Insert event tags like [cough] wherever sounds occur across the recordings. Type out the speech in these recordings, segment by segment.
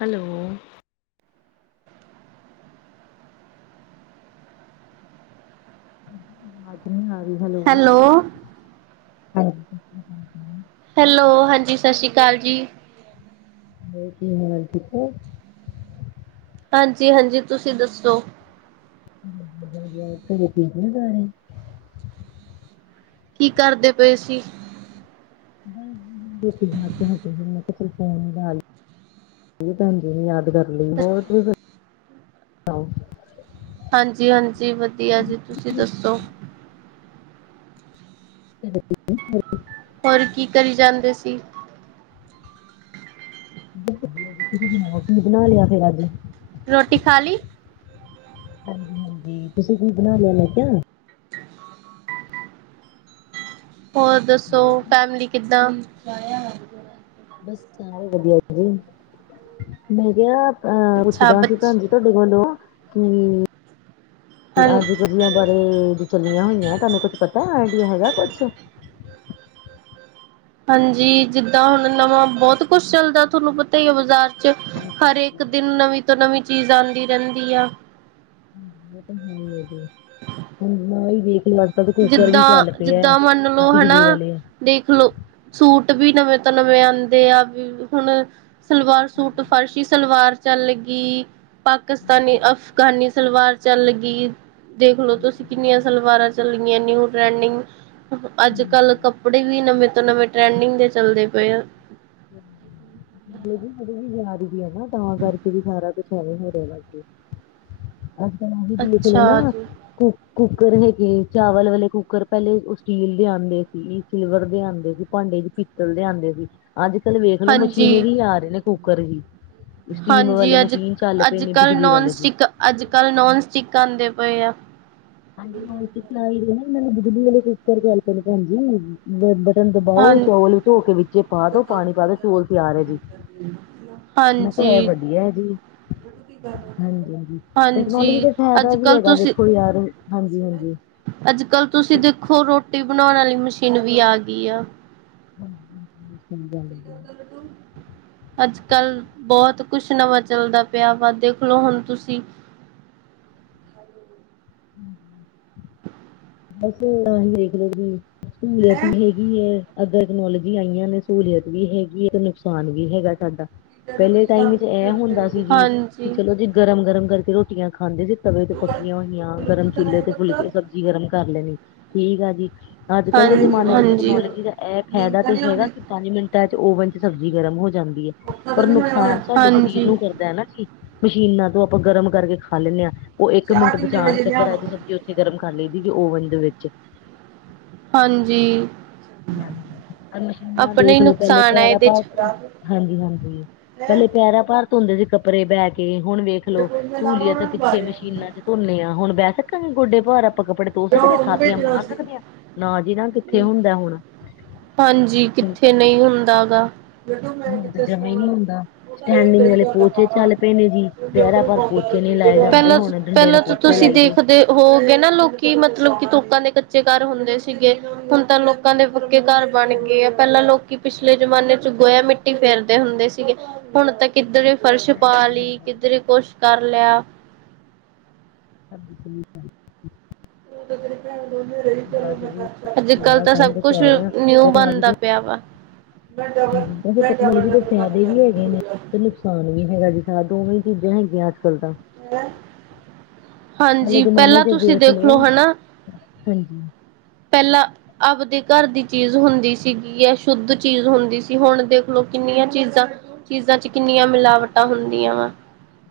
Hello ਵਾਜ਼ ਨਹੀਂ ਆ ਰਹੀ ਹੈਲੋ [unintelligible] ਹੈਲੋ, ਹਾਂਜੀ ਸਸ ਸ਼੍ਰੀ ਕਾਲ ਜੀ। [unintelligible] ਹਾਂਜੀ-ਹਾਂਜੀ, ਤੁਸੀਂ ਦੱਸੋ? [unintelligible] ਕੀ ਕਰਦੇ ਪਏ ਸੀ। ਬੱਸ ਜੀ ਰੋਟੀ ਬਣਾ ਕੇ ਹੱਟੇ ਸੀ, ਮੈਂ ਕਿਹਾ ਚੱਲ ਫੋਨ ਮਿਲਾ ਲਾ। ਭੈਣਜੀ ਨੇ ਯਾਦ ਕਰ ਲਈ, ਬ [unintelligible] ਹਾਂਜੀ-ਹਾਂਜੀ, ਵਧੀਆ ਜੀ ਤੁਸੀਂ ਦੱਸੋ? ਹ [unintelligible] [inaudible] ਹੋਰ ਕੀ ਕਰੀ ਜਾਂਦੇ ਸੀ। ਵਧੀਆ ਜੀ, ਤੁਸੀਂ ਸੁਣਾਉ ਬਣਾ ਲਿਆ ਫਿਰ ਅੱਜ? ਰੋਟੀ ਖਾ ਲੀ? ਹਾਂਜੀ-ਹਾਂਜੀ, ਤੁਸੀਂ ਕੀ ਬਣਾ ਲਿਆ ਮੈਂ ਕਿਹਾ? ਹੋਰ ਦੱਸੋ ਫੈਮਲੀ ਕਿੱਦਾਂ? ਬਸ ਸਾਰੇ ਵਧੀਆ ਜੀ, ਮੈਂ ਕਿਹਾ ਅ ਅੱਛਾ ਪੁੱਛਦਾ ਸੀ ਬੱਚ ਭੈਣ ਜੀ ਤੁਹਾਡੇ ਕੋਲੋਂ ਕੀ ਹਾਂ ਅੱਜ ਬਾਰੇ ਚੱਲੀਆਂ ਹੋਈਆਂ, ਤੁਹਾਨੂੰ ਕੁੱਛ ਪਤਾ ਆਈਡੀਆ ਹੈਗਾ ਕੁਛ। ਹਾਂਜੀ, ਜਿੱਦਾਂ ਹੁਣ ਨਵਾਂ ਬਹੁਤ ਕੁਛ ਚੱਲਦਾ ਤੁਹਾਨੂੰ ਪਤਾ ਹੀ ਹੈ ਬਾਜ਼ਾਰ ਚ ਹਰੇਕ ਦਿਨ ਨਵੀਂ ਤੋਂ ਨਵੀਂ ਚੀਜ਼ ਆਂਦੀ ਰਹਿੰਦੀ ਆ। [unintelligible] ਦੇਖ ਲੱਗਦਾ ਤੇ ਕੁ ਜਿੱਦਾਂ, ਜਿੱਦਾਂ ਮੰਨ ਲੋ ਹਨਾ ਵਾਲੇ ਦੇਖਲੋ ਸੂਟ ਵੀ ਨਵੇਂ ਤੋਂ ਨਵੇਂ ਆਉਂਦੇ ਆ ਵੀ ਹੁਣ ਸਲਵਾਰ ਸੂਟ ਫਰਸ਼ੀ ਸਲਵਾਰ ਚੱਲ ਗੀ। ਪਾਕਿਸਤਾਨੀ, ਅਫਗਾਨੀ ਸਲਵਾਰ ਚੱਲ ਗਈ ਦੇਖਲੋ ਤੁਸੀਂ ਕਿੰਨੀਆਂ ਸਲਵਾਰਾਂ ਚੱਲੀਆਂ ਨਿਊ ਟਰੈਂਡਿੰਗ ਅੱਜ ਹਾਂਜੀ ਕੱਲ ਕੱ ਕੱਪੜੇ ਵੀ ਨਵੇਂ ਤੋਂ ਨਵੇਂ ਟਰੈਂਡਿੰਗ ਦੇ ਚੱਲਦੇ ਪਏ ਆ। [inaudible] ਵੀ ਯਾਦ ਵੀ ਹੈ ਨਾ ਤਾਂ ਕਰਕੇ ਵੀ ਸਾਰਾ ਕੁਛ ਐਵੇਂ ਹੋ ਰਿਹਾ ਵਸ ਅਜ ਕੱਲ ਉਹ ਵੀ ਦੇਖ ਲੇ ਅੱਛਾ ਨਾ ਜੀ ਕੁ ਕੁੱਕਰ ਨੇ ਕੀ ਚਾਵਲ ਵਾਲੇ ਕੁੱਕਰ ਪਹਿਲੇ ਸਟੀਲ ਦੇ ਆਦੇ ਸੀ ਸਿਲਵਰ ਦੇ ਆਦੇ ਸੀ ਭਾਂਡੇ ਵਿੱਚ ਪੀਤਲ ਦੇ ਆਦੇ ਸੀ ਅੱਜ ਕੱਲ ਵੇਖ ਲੋ ਹਾਂਜੀ ਮਸ਼ੀਨਰੀ ਆ ਰਹੇ ਨੇ ਕੁੂੱਕਰ ਵੀ। ਸਟੀਮ ਵਾਲੇ ਹਾਂਜੀ ਅੱਜ ਮਸ਼ੀਨ ਚੱਲ ਪਏ ਅੱਜ ਨੇ ਕੱਲ੍ਹ ਬਿਜਲੀ ਨੋਨ ਵਾਲੇ ਜੇ। ਸਟਿਕ ਅੱਜ ਕੱਲ੍ਹ ਨੋਨ ਸਟਿਕ ਆਂਦੇ ਪਏ ਆ। ਹਾਂਜੀ ਨੋਟ ਸਟਿਕ [unintelligible] ਬਿਜਲੀ ਆਲੇ ਕੂਕਰ ਚੱਲ ਪਏ ਨੇ ਭੈਣਜੀ। ਬਟਨ ਹਾਂ ਦਬਾਓ ਚੌਲ ਧੋ ਕੇ ਵਿੱਚ ਪਾ ਦੋ, ਪਾਣੀ ਪਾ ਦੋ ਚੋਲ ਤਿਆਰ ਹੈ ਜੀ। ਮੈਂ ਕਿਹਾ ਇਹ ਹਾਂਜੀ ਵਧੀਆ ਹੈ ਜੀ। ਹਾਂਜੀ ਹਾਂਜੀ-ਹਾਂਜੀ ਹਾਂਜੀ, ਟੈਕਨੋਲੋਜੀ ਦਾ ਫਾਇਦਾ ਵੀ ਅੱਜ-ਕੱਲ ਹੈਗਾ ਦੇਖੋ ਯਾਰ ਹਾਂਜੀ-ਹਾਂਜੀ। ਅੱਜ ਕੱਲ ਤੁਸੀਂ ਦੇਖੋ ਰੋਟੀ ਬਣਾਉਣ ਵਾਲੀ ਮਸ਼ੀਨ ਵੀ ਆ ਗਈ ਆ। ਸਹੀ ਗੱਲ ਕੀ ਹੈ ਜੀ ਕਰਦਾ ਤੂੰ ਅੱਜ-ਕੱਲ ਬਹੁਤ ਕੁਛ ਨਵਾਂ ਚੱਲਦਾ ਪਿਆ ਵਾ ਦੇਖਲੋ ਹੁਣ, ਤੁਸੀਂ ਹ ਬਸ ਨਾ ਹੀ ਦੇਖ ਲੋ ਜ ਸਹੂਲੀਅਤ ਵੀ ਹੈਗੀ ਅੱਗਰ ਤਕਨੋਲੋਜੀ ਆਈਆਂ ਨੇ ਸਹੂਲੀਅਤ ਵੀ ਹੈਗੀ ਹੈ ਤੇ, ਨੁਕਸਾਨ ਵੀ ਹੈਗਾ ਸਾਡਾ ਪਹਿਲੇ ਹਾਂਜੀ, ਟਾਈਮ ਵਿੱਚ ਇਹ ਹੁੰਦਾ ਸੀ ਜੀ ਹਾਂ ਕਿ ਚਲੋ ਜੇ ਗਰਮ ਗਰਮ ਕਰਕੇ ਰੋਟੀਆਂ ਖਾਂਦੇ ਸੀ, ਤਵੇ ਤੇ ਪੱਕੀਆਂ ਹੋਈਆਂ ਗਰਮ ਚੁੱਲੇ ਤੇ ਫੁਲਕੇ ਜੀ ਗਰਮ ਕਰ ਲੈਣੀ ਠੀਕ ਆ ਜੀ ਅੱਜ ਕੱਲ੍ਹ ਦੇ ਜਮਾਨੇ ਚ ਹਾਂਜੀ। ਹਾਂਜੀ, ਟੈਕਨੋਲੋਜੀ ਦਾ ਐਪ ਹੈਗਾ ਤੇ ਹੈਗਾ ਪੰਜ ਮਿੰਟਾਂ ਚ ਓਵਨ ਚ ਸਬਜ਼ੀ ਗਰਮ ਹੋ ਜਾਂਦੀ ਹੈ ਪਰ ਨੁਕਸਾਨ ਸਾਡੇ ਸਰੀਰ ਨੂੰ ਕਰਦਾ ਹੈ। ਮਸ਼ੀਨਾਂ ਤੋਂ ਆਪਾਂ ਗਰਮ ਕਰਕੇ ਖਾ ਲੈਂਨਦੇ ਹਾਂ, ਉਹ ਇੱਕ ਮਿੰਟ ਬਚਾਉਣ ਚੱਕਰ ਆ ਤੇ ਉੱਥੇ ਗਰਮ ਕਰ ਲਈ ਦੀ ਓਵਨ ਦੇ ਵਿੱਚ ਹਾਂਜੀ ਹ ਪਰ ਮਸ਼ੀਨਾਂ ਆਪਣੇ ਹੀ ਦੇਖ ਲਓ ਪਹਿਲੇ ਨੁਕਸਾਨ ਆ ਪੈਰਾ ਇਹਦੇ ਬਰ ਹਾਂਜੀ ਹਾਂਜੀ ਪਹਿਲੇ ਪਿਆਰਾਂ ਭਰ ਧੁੰਦੇ ਸੀ ਕੱਪੜੇ ਬੈ ਕੇ ਹੁਣ ਵੇਖਲੋ ਸਹੂਲੀਅਤ ਪਿੱਛੇ ਮਸ਼ੀਨਾਂ ਚ ਧੁੰਨੇ ਆ ਹੁਣ ਬਹਿ ਸਕਾਂਗੇ ਗੋਡੇ ਭਹਾਰ ਆਪਾਂ ਕਪੜੇ ਤੋ ਸਕਦੇ ਥਾਪੀਆਂ ਮਾਰ ਸਕਦੇ ਹਾਂ ਨਾ ਜਿਹ ਨਾ ਕਿੱਥੇ ਚ। ਹੁੰਦਾ ਹੁਣ ਹਾਂਜੀ ਹੁਣ ਕਿੱਥੇ ਨਹੀਂ ਹੁੰਦਾ ਗਾ ਬਡੂ ਮੈਂ ਤਾਂ ਕਿੱਥੇ ਜਮਾ ਹੀ ਨਹੀਂ ਸਵਾਣਾ ਹੁੰਦਾ ਉਹਦਾ ਸਟੈਂਡਿੰਗ ਗਈ ਵਾਲੇ ਤੁਹ ਪੋਚੇ ਚੱਲ ਪਏ ਨੇ ਜੀ ਪੈਰਾਂ ਪਰ ਪੋਚੇ ਨਹੀਂ ਲਾਏ ਜਾਂਦੇ ਹੁਣ ਡੰਡੇ ਪਹਿਲਾਂ ਨਾਲ ਤਾਂ ਪੋਚੇ ਤੁਸੀਂ ਲਾਈ ਦੋ ਦੇਖਦੇ ਹੋਗੇਏ ਨਾ ਲੋਕਿ ਕੀ ਮਤਲਬ ਕਿ ਲੋਕਾਂ ਦੇ ਕੱਚੇ ਘਰ ਹੁੰਦੇ ਸੀਗੇ ਹੁਣ ਤਾਂ ਲੋਕਾਂ ਦੇ ਪੱਕੇ ਘਰ ਬਣ ਬਸ ਗਏ ਆ, ਪਹਿਲਾਂ ਲੋਕੀ ਪਿਛਲੇ ਜਮਾਨੇ ਚ, ਗੋਇਆ ਮਿੱਟੀ ਫੇਰਦੇ ਹੁੰਦੇ ਸੀਗੇ, ਹੁਣ ਤਾਂ ਕਿੱਧਰੇ ਫਰਸ਼ ਪਾ ਲਈ ਕਿੱਧਰੇ ਕੁਛ ਕਰ ਲਿਆ [inaudible] ਜੀ ਅੱਜ ਕਲ ਤਾਂ ਸਬ ਹੀ ਕੁਛ ਕਹਿ ਰਹੇ ਆ ਨਿਊ ਟੈਕਨੋਲੋਜੀ ਬਣਦਾ ਪਿਆ ਵਾਂ ਵੈਸੇ ਟੈਕਨੋਲੋਜੀ ਦੇ ਫਾਇਦੇ ਵੀ ਹੈਗੇ ਨੇ ਤੇ ਨੁਕਸਾਨ ਵੀ ਹੈਗਾ ਜੀ ਦੋਵੇਂ ਚੀਜ਼ਾਂ ਹੈਗੀਆਂ ਅੱਜ-ਕੱਲ੍ਹ ਤਾਂ ਪਹਿਲੇ ਹਾਂਜੀ ਜਮਾਨੇ ਪਹਿਲਾਂ ਚ ਤੁਸੀਂ ਵੇਖ ਦੇਖਲੋ ਲੋ ਹਨਾ ਹਾਂਜੀ ਪਹਿਲਾਂ ਆਪਦੇ ਘਰ ਦੀ ਚੀਜ਼ ਹੁੰਦੀ ਸੀਗੀ ਹੈ ਸ਼ੁੱਧ ਚੀਜ਼ ਹੁੰਦੀ ਸੀ ਹੁਣ ਦੇਖ ਲਓ ਕਿੰਨੀਆਂ ਚੀਜ਼ਾਂ ਚੀਜ਼ਾਂ ਚ ਕਿੰਨੀਆਂ ਮਿਲਾਵਟਾਂ ਹੁੰਦੀਆਂ ਵਾ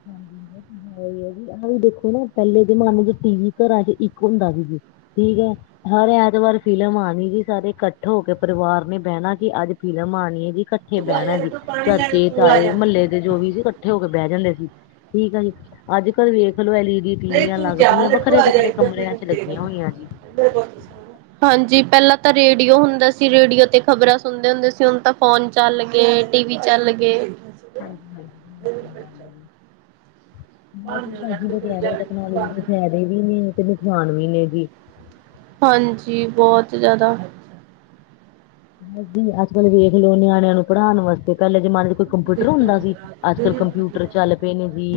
ਹਾਂਜੀ ਹੈ ਜੀ ਆਹ ਵੀ ਦੇਖੋ ਨਾ ਪਹਿਲੇ ਜਮਾਨੇ ਚ ਟੀ-ਵੀ ਘਰਾਂ ਚ ਇੱਕ ਹੁੰਦਾ ਸੀ ਠੀਕ ਏ ਹਰ ਐਤਵਾਰ ਫ਼ਿਲਮ ਆਣੀ ਜੀ ਸਾਰੇ ਇਕੱਠ ਹੋ ਕੇ ਪਰਿਵਾਰ ਨੇ ਬਹਿਣਾ ਕਿ ਅੱਜ ਫਿਲਮ ਆਣੀ ਹੈ ਜੀ ਇਕੱਠ ਇਕੱਠੇ ਬਹਿਣਾ ਜੀ, ਚਾਚੇ, ਤਾਏ ਮੁਹੱਲੇ ਦੇ ਜੋ ਵੀ ਸੀ, ਇਕੱਠੇ ਹੋ ਕੇ ਬਹਿ ਜਾਂਦੇ ਸੀ। ਠੀਕ ਆ ਜੀ, ਅੱਜ ਕੱਲ੍ਹ ਵੇਖ ਲੋ ਐਲ -ਈ -ਡੀ। ਟੀਵੀਆਂ ਲੱਗ ਪਈਆਂ, ਵੱਖਰੇ- ਵੱਖਰੇ ਕਮਰਿਆਂ ਚ ਲੱਗੀਆਂ ਹੋਈਆਂ ਜੀ। ਹਾਂਜੀ ਪਹਿਲਾਂ ਤਾਂ ਰੇਡੀਓ ਹੁੰਦਾ ਸੀ ਰੇਡੀਓ ਤੇ ਖ਼ਬਰਾਂ ਸੁਣਦੇ ਹੁੰਦੇ ਸੀ ਹੁਣ ਤਾਂ ਫੋਨ ਚੱਲ ਗਏ ਟੀਵੀ ਚੱਲ ਗਏ ਹਾਂਜੀ ਹਾਂਜੀ ਗ ਤਾਂ ਅਸੀਂ ਤਾਂ ਕਹਿ ਰਹੇ ਹਾਂ ਟੈਕਨੋਲੋਜੀ ਦੇ ਫਾਇਦੇ ਵੀ ਨ ਤੇ ਨੁਕਸਾਨ ਵੀ ਨੇ ਜੀ, ਹਾਂਜੀ ਬਹੁਤ ਜ਼ਿਆਦਾ ਹਾਂਜੀ ਅੱਜ ਕੱਲ ਵੇਖ ਲੋ ਨਿਆਣਿਆਂ ਨੂੰ ਪੜ੍ਹਾਉਣ ਵਾਸਤੇ ਪਹਿਲੇ ਜਮਾਨੇ ਚ ਕੰਪਿਊਟਰ ਹੁੰਦਾ ਸੀ, ਅੱਜ-ਕੱਲ ਕੰਪਿ ਟਰ ਚੱਲ ਪਏ ਨੇ ਜੀ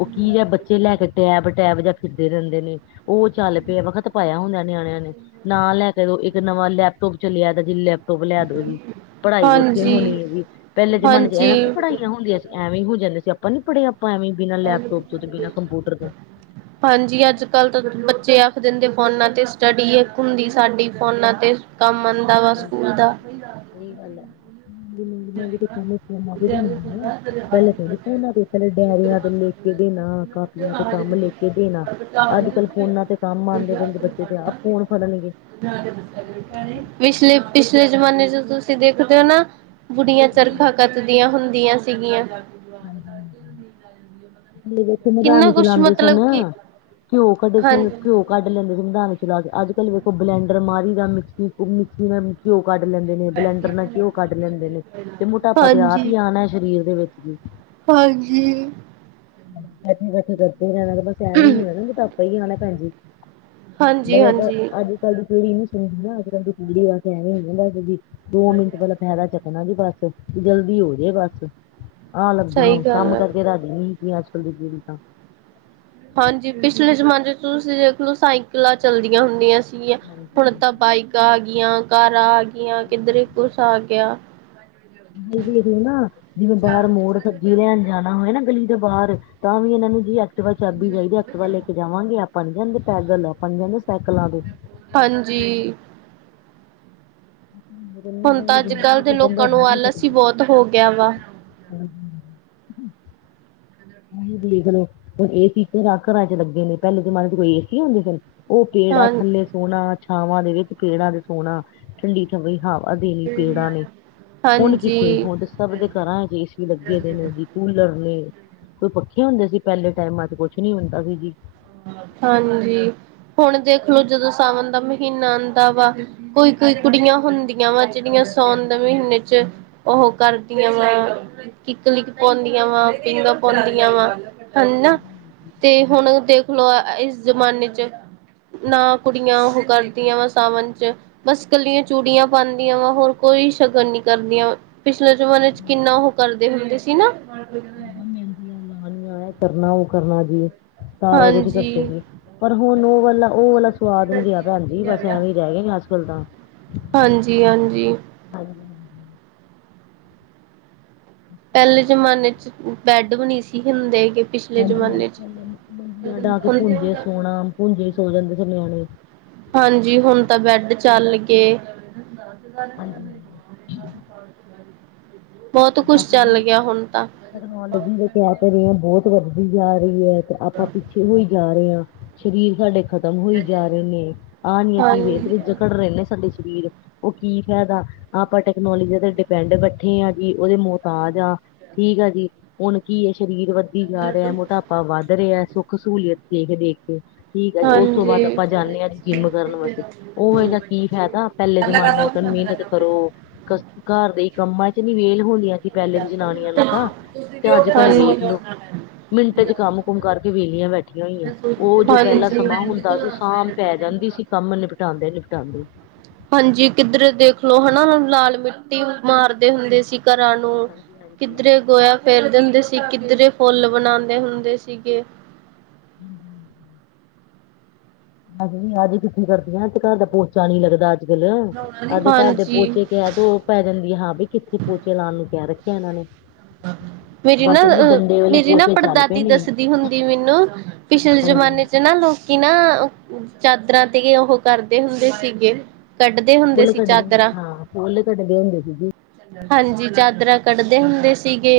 ਉਹ ਕੀ ਜ ਬੱਚੇ ਲੈ ਕੇ ਟੈਬ ਟੈਬ ਜਾਂ ਫਿਰਦੇ ਰਹਿੰਦੇ ਨੇ, ਉਹ ਚੱਲ ਪਿਆ ਵਖਤ ਪਾਇਆ ਹੁੰਦਾ ਨਿਆਣਿਆਂ ਨੇ, ਨਾ ਲੈ ਕੇ ਦੇਵੋ, ਇੱਕ ਨਵਾਂ ਲੈਪਟੋਪ ਚਲਿਆ ਜ ਲੈ ਲਿਆ ਦੋ ਜੀ ਪੜ੍ਹਾਈ ਉੱਥੇ ਹਾਂਜੀ ਹੋਣੀ ਹੈ ਜੀ, ਪਹਿਲੇ ਜਮਾਨੇ ਚ ਹਾਂਜੀ ਐਵੇਂ ਕੋਈ ਪੜ੍ਹਾਈ ਹੁੰਦੀਆਂ ਸੀ, ਐਵੇ ਹੀ ਹੋ ਜਾਂਦੇ ਸੀ, ਆਪਾਂ ਨੀ ਪੜ੍ਹੇ ਆਪਾਂ, ਐਵੇਂ ਬਿਨਾਂ ਲੈਪਟੋਪ ਤੋਂ, ਤੇ ਬਿਨਾਂ ਕੰਪਿਊਟਰ ਤੋਂ ਹਾਂਜੀ, ਅੱਜ ਕੱਲ੍ਹ ਤਾਂ ਬੱਚੇ ਆਖ ਦਿੰਦੇ, ਫੋਨਾਂ ਤੇ ਸਟੱਡੀ ਇੱਕ ਹੁੰਦੀ, ਸਾਡੀ ਫੋਨਾਂ ਤੇ ਕੰਮ ਆਉਂਦਾ ਵਾ, ਤੋਂ ਸਕੂਲ ਦਾ। ਸਹੀ ਗੱਲ ਹੈ। ਸਾਨੂੰ ਫੋਨ ਵੀ ਦੇਣਾ ਪਹਿਲਾਂ ਕਹਿੰਦੇ, ਫੋਨਾ ਤੇ ਪਹਿਲ੍ ਡਾਇਰੀਆਂ ਤੋਂ ਲੈ ਕੇ ਦੇਣਾ ਕਾ ਤੇ ਕੰਮ ਲੈਕੇ ਦੇਣਾ, ਅੱਜ ਕੱਲ੍ਹ ਫੋਨਾਂ ਤੇ ਕੰਮ ਨੇ ਆਉਂਦੇ ਬੱਚੇ ਤੇ ਆਹ ਫੋਨ ਫੜਨਗੇ ਪਿਛਲੇ- ਪਿਛਲੇ, ਜਮਾਨੇ ਚ ਤੁਸੀਂ ਦੇਖਦੇ ਹੋ ਨਾ ਬੁੜੀਆਂ, ਚਰਖਾ ਕੱਤਦੀਆਂ ਹੁੰਦੀਆਂ ਸੀਗੀਆਂ। ਹਾਂਜੀ -ਹਾਂਜੀ। ਜਿਹੜਾ ਇੱਥੇ ਮਦਾਨੀ ਕਿੰਨਾ ਕੁਛ ਚਲਾਉਂਦੇ ਸਨ, ਮਤਲਬ ਕਿ ਘਿਓ ਕੱਢਦੇ ਦੇ ਹਾਂ ਸਨ, ਘਿਓ। ਕੱਢ ਲੈਂਦੇ, ਸੰਵਿਧਾਨ ਚਲਾ ਕੇ ਅੱਜ- ਕੱਲ ਵੇਖੋ, ਬਲੈਂਡਰ ਮਾਰੀ ਦਾ ਮਿਕਸੀ, ਮਿਕਸੀ ਦਾ ਘਿਓ ਕੱਢ ਲੈਂਦੇ। ਨੇ ਬਲੈਂਡਰ ਨਾਲ ਘਿਓ ਕੱਢ ਲੈਂਦੇ ਨੇ, ਤੇ ਮੋਟਾਪਾ ਤੇ ਆਪ ਹਾਂਜੀ ਹੀ ਆਉਣਾ ਸਰੀਰ ਦੇ ਵਿੱਚ ਵੀ ਹਾਂਜੀ। ਬੈਠੇ -ਬੈਠੇ, ਕਰਦੇ ਰਹਿਣਾ ਤਾਂ ਬਸ ਐਣਾ ਹੀ ਹੋਣਾ ਨਾ ਕੁ ਤਾਂ ਆਪਾਂ ਹੀ ਜਾਣਾ,, ਭੈਣ ਜੀ। ਹਾਂਜੀ ਆਪਾਂ ਹਾਂਜੀ ਅੱਜ ਕੱਲ ਦੀ ਪੀੜੀ ਨੀ ਸੁਣੀਦੀ ਨਾ, ਅੱਜ ਕੱਲ ਦੀ ਪੀੜੀਦੇ ਵਸ ਐਂ ਨਹੀਂ ਕਹਿੰਦਾ ਅੱ ਕ ਦੋ ਮਿੰਟ ਪਹਿਲਾਂ ਫਾਇਦਾ ਚੱਕਣਾ ਜੀ, ਬਸ ਜਲਦੀ ਹੋ ਜੇ ਬਸ ਆ ਲੱਗਦੀ ਸਹੀ ਆਂ, ਗੱਲ ਕੰਮ ਹੈ ਕਰਕੇ ਰਾਜੀ ਹੀ ਨਹੀਂ, ਹੈਗੀ, ਅੱਜ ਕੱਲ ਦੀ ਪੀੜੀ ਤਾਂ ਹਾਂਜੀ, ਪਿਛਲੇ ਜ਼ਮਾਨੇ ਚ ਤੁਸੀਂ ਦੇਖ ਲਉ, ਸਾਈਕਲਾਂ ਚਲਦੀਆਂ ਹੁੰਦੀਆਂ ਸੀ। ਹਾਂਜੀ ਹੁਣ ਹਾਂਜੀ ਤਾਂ ਬਾਈਕਾ, ਆ ਗਈਆਂ ਕਾਰਾਂ ਆ ਗਈਆਂ ਸਹੀ ਕਿੱਧਰੇ ਕੁਛ ਆ ਗ ਗਿਆ। ਆ ਵੀ ਇਹ ਨਾ, ਜਿਵੇਂ ਬਾਹਰ ਮੋੜ ਸਬਜ਼ੀ ਲੈਣ ਜਾਣਾ ਹੋਇਆ ਨਾ, ਗਲੀ ਦੇ ਬਾਹਰ ਤਾਂ ਵੀ ਇਹਨਾਂ ਨੂੰ ਜੀ ਐਕਟਿਵਾ ਚਾਬੀ ਚਾਹੀਦੀ, ਐਕਟਵ ਲੈ ਕੇ ਜਾਵਾਂਗੇ ਆਪਾਂ ਨਹੀਂ ਜਾਂਦੇ ਪੈਦਲ, ਆਪਾਂ ਨਹੀਂ ਜਾਂਦੇ ਸਾਈਕਲਾਂ ਤੇ। ਹਾਂਜੀ। ਹਮ ਗਰਮੀ ਹੁਣ ਤਾਂ ਬਣ ਅੱਜ ਗਈ ਕੱਲ੍ਹ ਹੈ ਦੇ ਕਿ ਬੰਦਾ ਲੋਕਾਂ ਨੂੰ, ਰਹਿ ਆਲਸ ਹੀ ਬਹੁਤ ਹੋ ਗਿਆ ਵਾ। ਹਮ। ਆ ਵੀ ਦੇਖ ਲਉ, ਹੁਣ ਏਸੀ ਘਰਾਂ -ਘਰਾਂ ਚ ਲੱਗੇ ਨੇ, ਪਹਿਲੇ ਜਮਾਨੇ ਚ ਕੋਈ ਏਸੀ ਹੁੰਦੇ ਸੀ? ਉਹ ਪੇੜਾ ਹਾਂ ਥੱਲੇ ਸੋਣਾ ਛਾਵਾਂ ਦੇ ਵਿੱਚ ਪੇੜਾਂ ਦੇ ਸੋਣਾ। ਠੰਡੀ -ਠੰਡੀ, ਹਵਾ ਦੇਨੀ ਪੇੜਾਂ ਨੇ। ਹੁਣ ਕਿੱਥੇ, ਹਾਂਜੀ ਹੁਣ ਤੇ ਸਭ ਦੇ ਘਰਾਂ ਚ ਏਸੀ ਲੱਗੇ ਦੇ ਨੇ। ਕੂਲਰ ਨੇ, ਕੋਈ ਪੱਖੇ ਹੁੰਦੇ ਸੀ, ਪਹਿਲੇ ਟਾਈਮਾਂ ਚ ਕੁਛ ਨੀ ਹੁੰਦਾ ਸੀ ਜੀ। ਹਾਂਜੀ, ਹੁਣ ਦੇਖ ਲਉ ਜਦੋਂ ਸਾਵਣ ਦਾ ਮਹੀਨਾ ਆਉਂਦਾ ਵਾ। ਕੋਈ- ਕੋਈ, ਕੁੜੀਆਂ ਹੁੰਦੀਆਂ ਵਾ ਜਿਹੜੀਆਂ, ਸਾਉਣ ਦੇ ਮਹੀਨੇ ਚ ਉਹ ਕਰਦੀਆਂ ਵਾ? ਕਿੱਕ-ਲਿੱਕ ਪਾਉਂਦੀਆਂ ਵਾ। ਪੀਗਾਂ ਹਾਂਜੀ ਪਾਉਂਦੀਆਂ ਵਾ ਹਾਂਜੀ ਹੈਨਾ ਹਾਂਜੀ ਹਾਂਜੀ ਤੇ ਹੁਣ ਦੇਖ। ਖਲੋ ਇਸ ਜ਼ਮਾਨੇ 'ਚ ਨਾ ਕੁੜੀਆਂ ਉਹੋ ਕਰਦੀਆਂ ਸਾਵਨ 'ਚ। ਬਸ ਕਲੀਆਂ ਚੂੜੀਆਂ ਪਾਉਂਦੀਆਂ ਵਾ ਹੋਰ ਕੋਈ ਸ਼ਗਨ ਨੀ ਕਰਦੀਆਂ। ਪਿਛਲੇ ਜਮਾਨੇ ਚ ਕਿੰਨਾ, ਉਹ ਕਰਦੇ ਹੁੰਦੇ ਸੀ ਨਾ। ਹਾਂ, ਮਹਿੰਦੀਆਂ ਲਾਲੀਆਂ ਇਹ ਕਰਨਾ, ਉਹ ਕਰਨਾ ਜੀ, ਸਾਰਾ ਕੁਛ ਕਰਦੇ ਹਾਂਜੀ ਸੀ। ਪਰ ਹੁਣ ਉਹ ਵਾਲਾ, ਉਹ ਵਾਲਾ ਸਵਾਦ ਨੀ ਰਿਹਾ ਭੈਣ ਜੀ, ਬਸ ਐਵੇਂ ਰਹਿ ਗੇਨੇ ਅੱਜ ਕੱਲ ਤਾਂ। ਹਾਂਜੀ-ਹਾਂਜੀ। ਹਾਂਜੀ ਪਹਿਲੇ ਜਮਾਨੇ ਚ ਬੈਂਡ ਵੀ ਨਹੀਂ ਸੀ, ਹੁੰਦੇਗੇ। ਹਾਂਜੀ- ਹਾਂਜੀ। ਥੱਲੇ ਮੰਜੀਆਂ ਡਾਹ ਕੇ ਹੁਣ ਭੂੰਜੇ ਸੋਣਾ, ਭੂੰਜੇ ਹੀ ਸੌ ਜਾਂਦੇ ਸੀ ਨਿਆਣੇ। ਹਾਂਜੀ। ਹੁਣ ਤਾਂ ਬੈਡ ਚੱਲ ਗੇ। ਹਾਂਜੀ ਹਾਂਜੀ ਬਹੁਤ ਕੁਛ, ਚੱਲ ਗਿਆ ਹੁਣ ਤਾਂ। ਤੈਕਨੋਲੋਜੀ ਕਿਹ ਤਾਂ ਰਹੇ ਹੈ, ਬਹੁਤ ਵੱਧਦੀ ਜਾ ਰਹੀ ਹੈ ਤੇ ਆਪਾਂ ਪਿੱਛੇ। ਹੋਈ ਜਾ ਰਹੇ ਹਾਂ ਸਰੀਰ ਸਾਡੇ ਖ਼ਤਮ ਹੋਈ ਜਾ ਰਹੇ ਨੇ ਆਹ ਨੀ ਅਸੀਂ ਹਾਂਜੀ ਵੇਖਦੇ। ਅਕੜ ਰਹੇ ਨੇ ਸਾਡੇ ਸਰੀਰ ਉਹ ਕੀ ਫਾਇਦਾ ਆਪਾਂ ਟੈਕਨੋਲੋਜੀ ਤੇ ਡਿਪੈਂਡ ਬੈਠੇ ਹ। ਵੀ ਉਹਦੇ ਮੌਹਤਾਜ ਆ ਠੀਕ ਆ ਜੀ, ਹੁਣ ਕੀ ਹੈ ਸਰੀਰ ਵਰਗੀ। ਵੱਧਦੀ ਜਾ ਰਿਹਾ, ਮੋਟਾਪਾ ਵੱਧ ਰਿਹਾ ਸੁੱਖ ਸਹੂਲੀਅਤ ਦੇਖ-ਦੇਖ ਕੇ। ਠੀਕ ਹੈ ਜੀ, ਉਸ ਤੋਂ ਬਾਅਦ ਹਾਂਜੀ। ਆਪਾਂ ਜਾਂਦੇ ਹਾਂ ਜੀ ਜਿੰਮ ਕਰਨ ਵਾਸਤੇ ਉਹ ਦਾ ਕੀ ਫਾਇਦਾ। ਪਹਿਲੇ ਜਮਾਨੇ ਉਹਂਦੇ ਮਿਹਨਤ ਕਰੋ ਘਰ ਦੇ ਕੰਮਾਂ 'ਚ ਨੀ ਵੇਲ ਹੋਣੀ ਅਸੀਂ। ਪਹਿਲੇ ਦੀ ਜਨਾਨੀਆਂ ਨੂੰ ਤਾਂ, ਤੇ ਅੱਜ-ਕੱਲ ਵੇਖ ਲੋ। ਮਿੰਟ ਚ ਕੰਮ-ਕੁਮ ਕਰਕੇ ਵੇਲੀਆਂ ਬੈਠੀਆਂ ਹੋਈਆਂ ਉਹ ਜੋ ਪਹਿਲਾਂ ਹਾਂਜੀ। ਸਮਾਂ ਹੁੰਦਾ ਸੀ ਸਾਂਮ ਪੈ ਜਾਂਦੀ ਸੀ। ਕੰਮ ਨਿਪਟਾਦੇ-ਨਿਪਟਾਦੇ। ਹਾਂਜੀ, ਕਿੱਧਰ ਦੇਖਲੋ ਹੈਨਾ, ਲਾਲ ਮਿੱਟੀ ਮਾਰਦੇ ਹੁੰਦੇ ਸੀ। ਘਰਾਂ ਨੂੰ ਹਾਂਜੀ ਹਾਂਜੀ। ਕਿੱਧਰੇ ਗੋਇਆ ਫੇਰਦੇ ਹੁੰਦੇ ਸੀ, ਕਿੱਧਰੇ ਫੁੱਲ ਬਣਾਉਂਦੇ ਹੁੰਦੇ ਸੀਗੇ। ਹੂੰ-ਹੂੰ। ਹਜੇ ਨੀ ਅੱਜ ਕਿੱਥੇ ਦੁਖੀ ਕਰਦੀ ਆ ਅੱਜ ਤਾਂ ਘਰ ਦਾ ਪੋਚਾ ਨੀ ਲੱਗਦਾ। ਅੱਜਗਲ ਅੱਜ ਘਰ ਦੇ ਹਾਂਜੀ ਪੋਚੇ ਕਹਿ ਦੋ ਪੈ ਜਾਂਦੀ ਹੈ ਹਾਂ ਬਈ ਕਿੱਥੇ ਪਹੁੰਚ ਲਾਉਣ ਨੂੰ ਕਹਿ ਰੱਖਿਆ ਇਹਨਾਂ ਨੇ। ਮੇਰੇ ਨਾ ਬਸ ਜੀ ਅ। ਡੰਡੇ ਵਾਲੇ ਮੇਰੀ ਨਾ ਪੋਚੇ ਚੱਲ ਪਏ ਪੜਦਾਦੀ ਨੇ ਦੱਸਦੀ ਹੁੰਦੀ ਮੈਨੂੰ ਪਿਛਲੇ ਜਮਾਨੇ ਹਾਂਜੀ। ਚ ਨਾ ਲੋਕ। ਕਿ ਨਾ ਚਾਦਰਾਂ ਤੇ ਉਹੋ ਕਰਦੇ ਹੁੰਦੇ ਸੀਗੇ। ਕੱਢਦੇ ਹੁੰਦੇ ਬੁੱਲ ਸੀ ਕੱਢਦੇ ਹੁੰ, ਚਾਦਰਾਂ ਹਾਂ ਬੁੱਲ ਕੱਢਣੇ ਹੁੰਦੇ ਸੀਗੇ। ਹਾਂਜੀ, ਚਾਦਰਾਂ ਕੱਢਦੇ ਹੁੰਦੇ ਸੀਗੇ।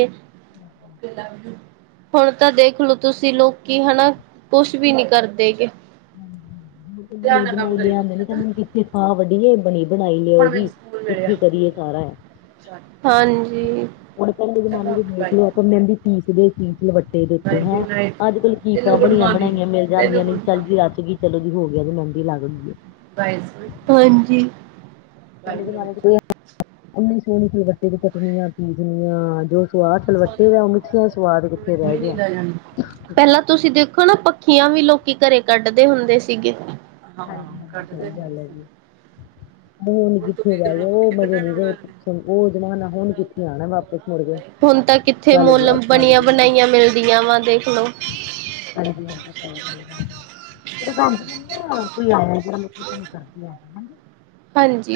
ਹੁਣ ਤਾਂ ਦੇਖਲਓ, ਤੁਸੀਂ ਲੋਕੀ ਹੈਣਾ ਕੁਛ ਵੀ ਨਹੀਂ ਕਰਦੇ ਗੇ। ਹੂੰ-ਹੂੰ, ਉੱਤੋਂ ਬਣੀ ਬਣਾਈ ਲਿਆਂਦੇ ਨੀ ਕਹਿੰਦੇ ਕਿੱਥੇ ਫਾਹ ਵੱਢੀਏ ਬਣੀ ਬਣਾਈ ਲਓ ਜੀ, ਇੱਥੇ ਕਰੀਏ ਸਾਰਾ ਇਹ। ਹਾਂਜੀ, ਪਹਿਲੇ ਜ਼ਮਾਨੇ ਚਲੋ 'ਚ ਉਠ ਦੇਖ ਬਾਈ। ਲਓ ਮਹਿੰਦੀ ਪੀਸ ਦੇ ਸੀ ਸਿਲਵੱਟੇ ਦੇ ਉੱਤੇ ਹੈਂ, ਅੱਜ-ਕੱਲ੍ਹ ਕੀਪਾਂ ਬਣੀਆਂ -ਬਣਾਈਆਂ ਮਿਲ ਜਾਂਦੀਆਂ ਨੇ। ਚੱਲ ਰਚ ਗਈ ਚਲੋ ਜੀ ਹੋ ਗਿਆ, ਉਹਦੀ ਮਹਿੰਦੀ ਲੱਗ ਗਈਏ। ਹਾਂਜੀ। ਪਹਿਲੇ ਜਮਾਨੇ 'ਚ ਈਨੀ ਸੋਹਣੀ ਸਿਲਵੱਟੇ ਚਟਣੀਆਂ ਪੀਸ ਨਿਆ ਜੋ ਸਵਾਦ ਸਿਲ ਵੱਟੇ ਦਾ ਉਹ ਮਿੱਕਸਿਆ ਸਵਾਦ ਕਿੱਥੇ ਰਹਿ ਗਿਆ। ਪਹਿਲਾਂ ਤੁਸੀਂ ਦੇਖੋ ਨਾ ਪੱਖੀਆਂ ਵੀ ਲੋਕੀ ਘਰੇ ਕੱਢਦੇ ਹੁੰਦੇ ਸੀਗੇ। ਹਾਂਜੀ-ਹਾਂਜੀ, ਸਹੀ ਗੱਲ ਹੈ ਜੀ। ਹੁਣ ਕਿੱਥੇ ਰਹਿ ਗਿਆ, ਉਹ ਮਜੇ ਨੀ ਰਹੇ, ਉਹ ਜਮਾਨਾ ਹੁਣ ਕਿੱਥੇ ਆਣਾ ਵਾਪਿਸ ਮੁੜ ਕੇ। ਹੁਣ ਤਾਂ ਕਿੱਥੇ ਚੱਲ ਮੁਲ ਗਿਆ ਚੱਲ ਬਣੀਆਂ- ਗਿਆ ਬਣਾਈਆਂ ਮਿਲਦੀਆਂ ਵਾ ਦੇਖਲੋ। ਹਾਂਜੀ-ਹਾਂਜੀ, ਸਹੀ ਗੱਲ ਹੈ। ਚਲੋ ਭੈਣ ਜੀ ਲਗੱਦਾ ਕੋਈ ਆਇਆ ਹੈ? ਜਿਹੜਾ ਮਤਲਬ ਤੁਹਾਨੂੰ ਕਰਦੀ ਹੈ ਹਾਂਜੀ। ਹਾਂਜੀ,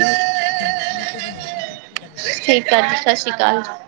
ਠੀਕ ਹੈ ਭੈਣ ਜੀ ਸਤਿ ਸ਼੍ਰੀ ਅਕਾਲ ਜੀ ਠੀਕ ਆ ਜੀ ਸਤਿ ਸ੍ਰੀ ਅਕਾਲ ਜੀ।